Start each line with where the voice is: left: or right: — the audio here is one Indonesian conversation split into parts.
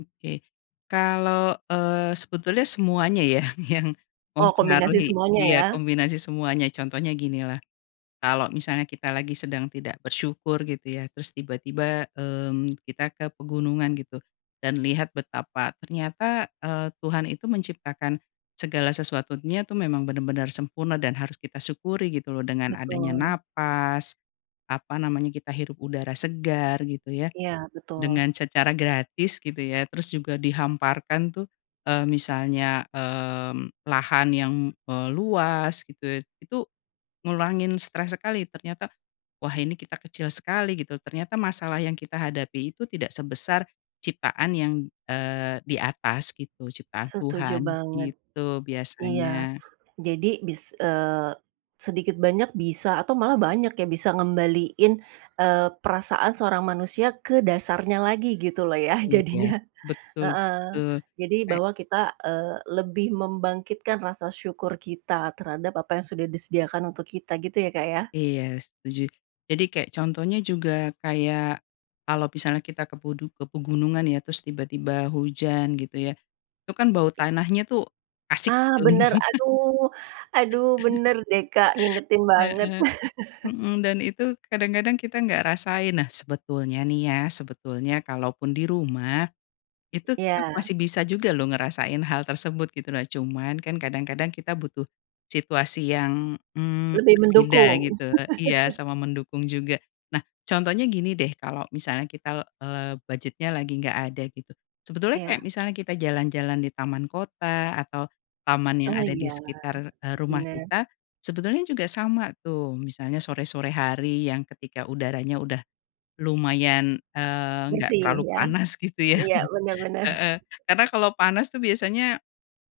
left: Oke, kalau, eee, sebetulnya semuanya ya, yang
right: Oh, kombinasi
left: mempengaruhi
right: semuanya,
left: iya,
right: ya.
left: kombinasi semuanya contohnya gini lah, kalau misalnya kita lagi sedang tidak bersyukur gitu ya, terus tiba-tiba, mmm, kita ke pegunungan gitu, dan lihat betapa ternyata, eee, Tuhan itu menciptakan segala sesuatunya tuh memang benar-benar sempurna dan harus kita syukuri, gitu loh, dengan adanya
right: Betul.
left: napas, apa namanya, kita hirup udara segar gitu ya,
right: Iya, betul.
left: dengan secara gratis gitu ya, terus juga dihamparkan tuh, eee, misalnya, mmm, lahan yang, eee, luas gitu, itu ngurangin stres sekali ternyata, "Wah, ini kita kecil sekali," gitu. Ternyata masalah yang kita hadapi itu tidak sebesar ciptaan yang, eee, di atas gitu ciptaan
right: Setuju
left: Tuhan,
right: banget,
left: gitu
right: iya.
left: biasanya.
right: Jadi bis eee, sedikit banyak bisa atau malah banyak ya, bisa ngembaliin, eee, perasaan seorang manusia ke dasarnya lagi, gitu loh ya,
left: Oh, iya,
right: jadinya,
left: betul
right: heeh.
left: betul,
right: Jadi,
left: kayak
right: bahwa kita, eee, lebih membangkitkan rasa syukur kita terhadap apa yang sudah disediakan untuk kita gitu ya, Kak, ya.
left: Iya, setuju. Jadi kayak contohnya juga kayak kalau misalnya kita ke pedu ke pegunungan ya, terus tiba-tiba hujan gitu ya, itu kan bau tanahnya tuh asik,
right: Ah,
left: gitu.
right: bener, aduh, aduh, bener deh, Kak, ngingetin banget.
left: Heeh, mhm, dan itu kadang-kadang kita enggak rasain. Nah, sebetulnya nih ya, sebetulnya kalaupun di rumah, itu kita
right: Iya.
left: masih bisa juga loh ngerasain hal tersebut, gitu. Nah, cuman kan kadang-kadang kita butuh situasi yang, mmm,
right: Lebih
left: berbeda,
right: mendukung.
left: gitu iya, sama mendukung juga. Nah, contohnya gini deh, kalau misalnya kita, eee, budget-nya lagi nggak ada gitu, sebetulnya, kayak
right: Iya.
left: misalnya kita jalan-jalan di taman kota atau taman yang
right: Oh,
left: ada di
right: iya,
left: sekitar, eee, rumah
right: bener.
left: kita sebetulnya juga sama tuh, misalnya sore-sore hari yang ketika udaranya udah lumayan, eee, enggak
right: Bersih,
left: terlalu
right: ya,
left: panas, gitu ya.
right: iya, benar benar.
left: Heeh, karena kalau panas tuh biasanya,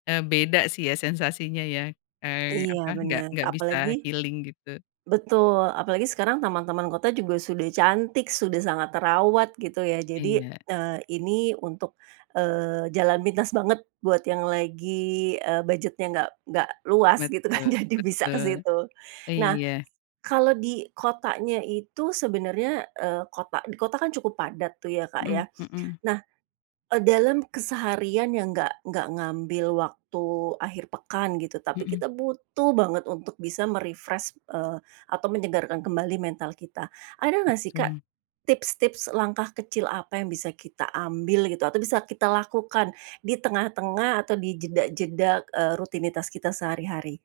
left: eee, beda sih ya sensasinya ya, eee,
right: Iya,
left: apa nggak
right: benar,
left: nggak
right: apalagi
left: bisa healing, gitu.
right: betul, apalagi sekarang taman-taman kota juga sudah cantik, sudah sangat terawat, gitu ya. Jadi,
left: Iya.
right: eee, ini untuk, eee, jalan pintas banget buat yang lagi, eee, budgetnya enggak enggak luas, gitu kan
left: Betul,
right: jadi bisa ke
left: betul.
right: situ. Nah,
left: Iya.
right: kalau di kotanya itu, sebenarnya, eee, kota di kota kan cukup padat tuh ya, Kak,
left: Mhm
right: ya.
left: mhm.
right: Nah, e dalam keseharian yang enggak enggak ngambil waktu akhir pekan, gitu, tapi
left: Mhm.
right: kita butuh banget untuk bisa me-refresh, eee, atau menyegarkan kembali mental kita, ada nggak sih, Kak,
left: Betul.
right: tips-tips langkah kecil apa yang bisa kita ambil gitu, atau bisa kita lakukan di tengah-tengah atau dijeda-jeda eee rutinitas kita sehari-hari?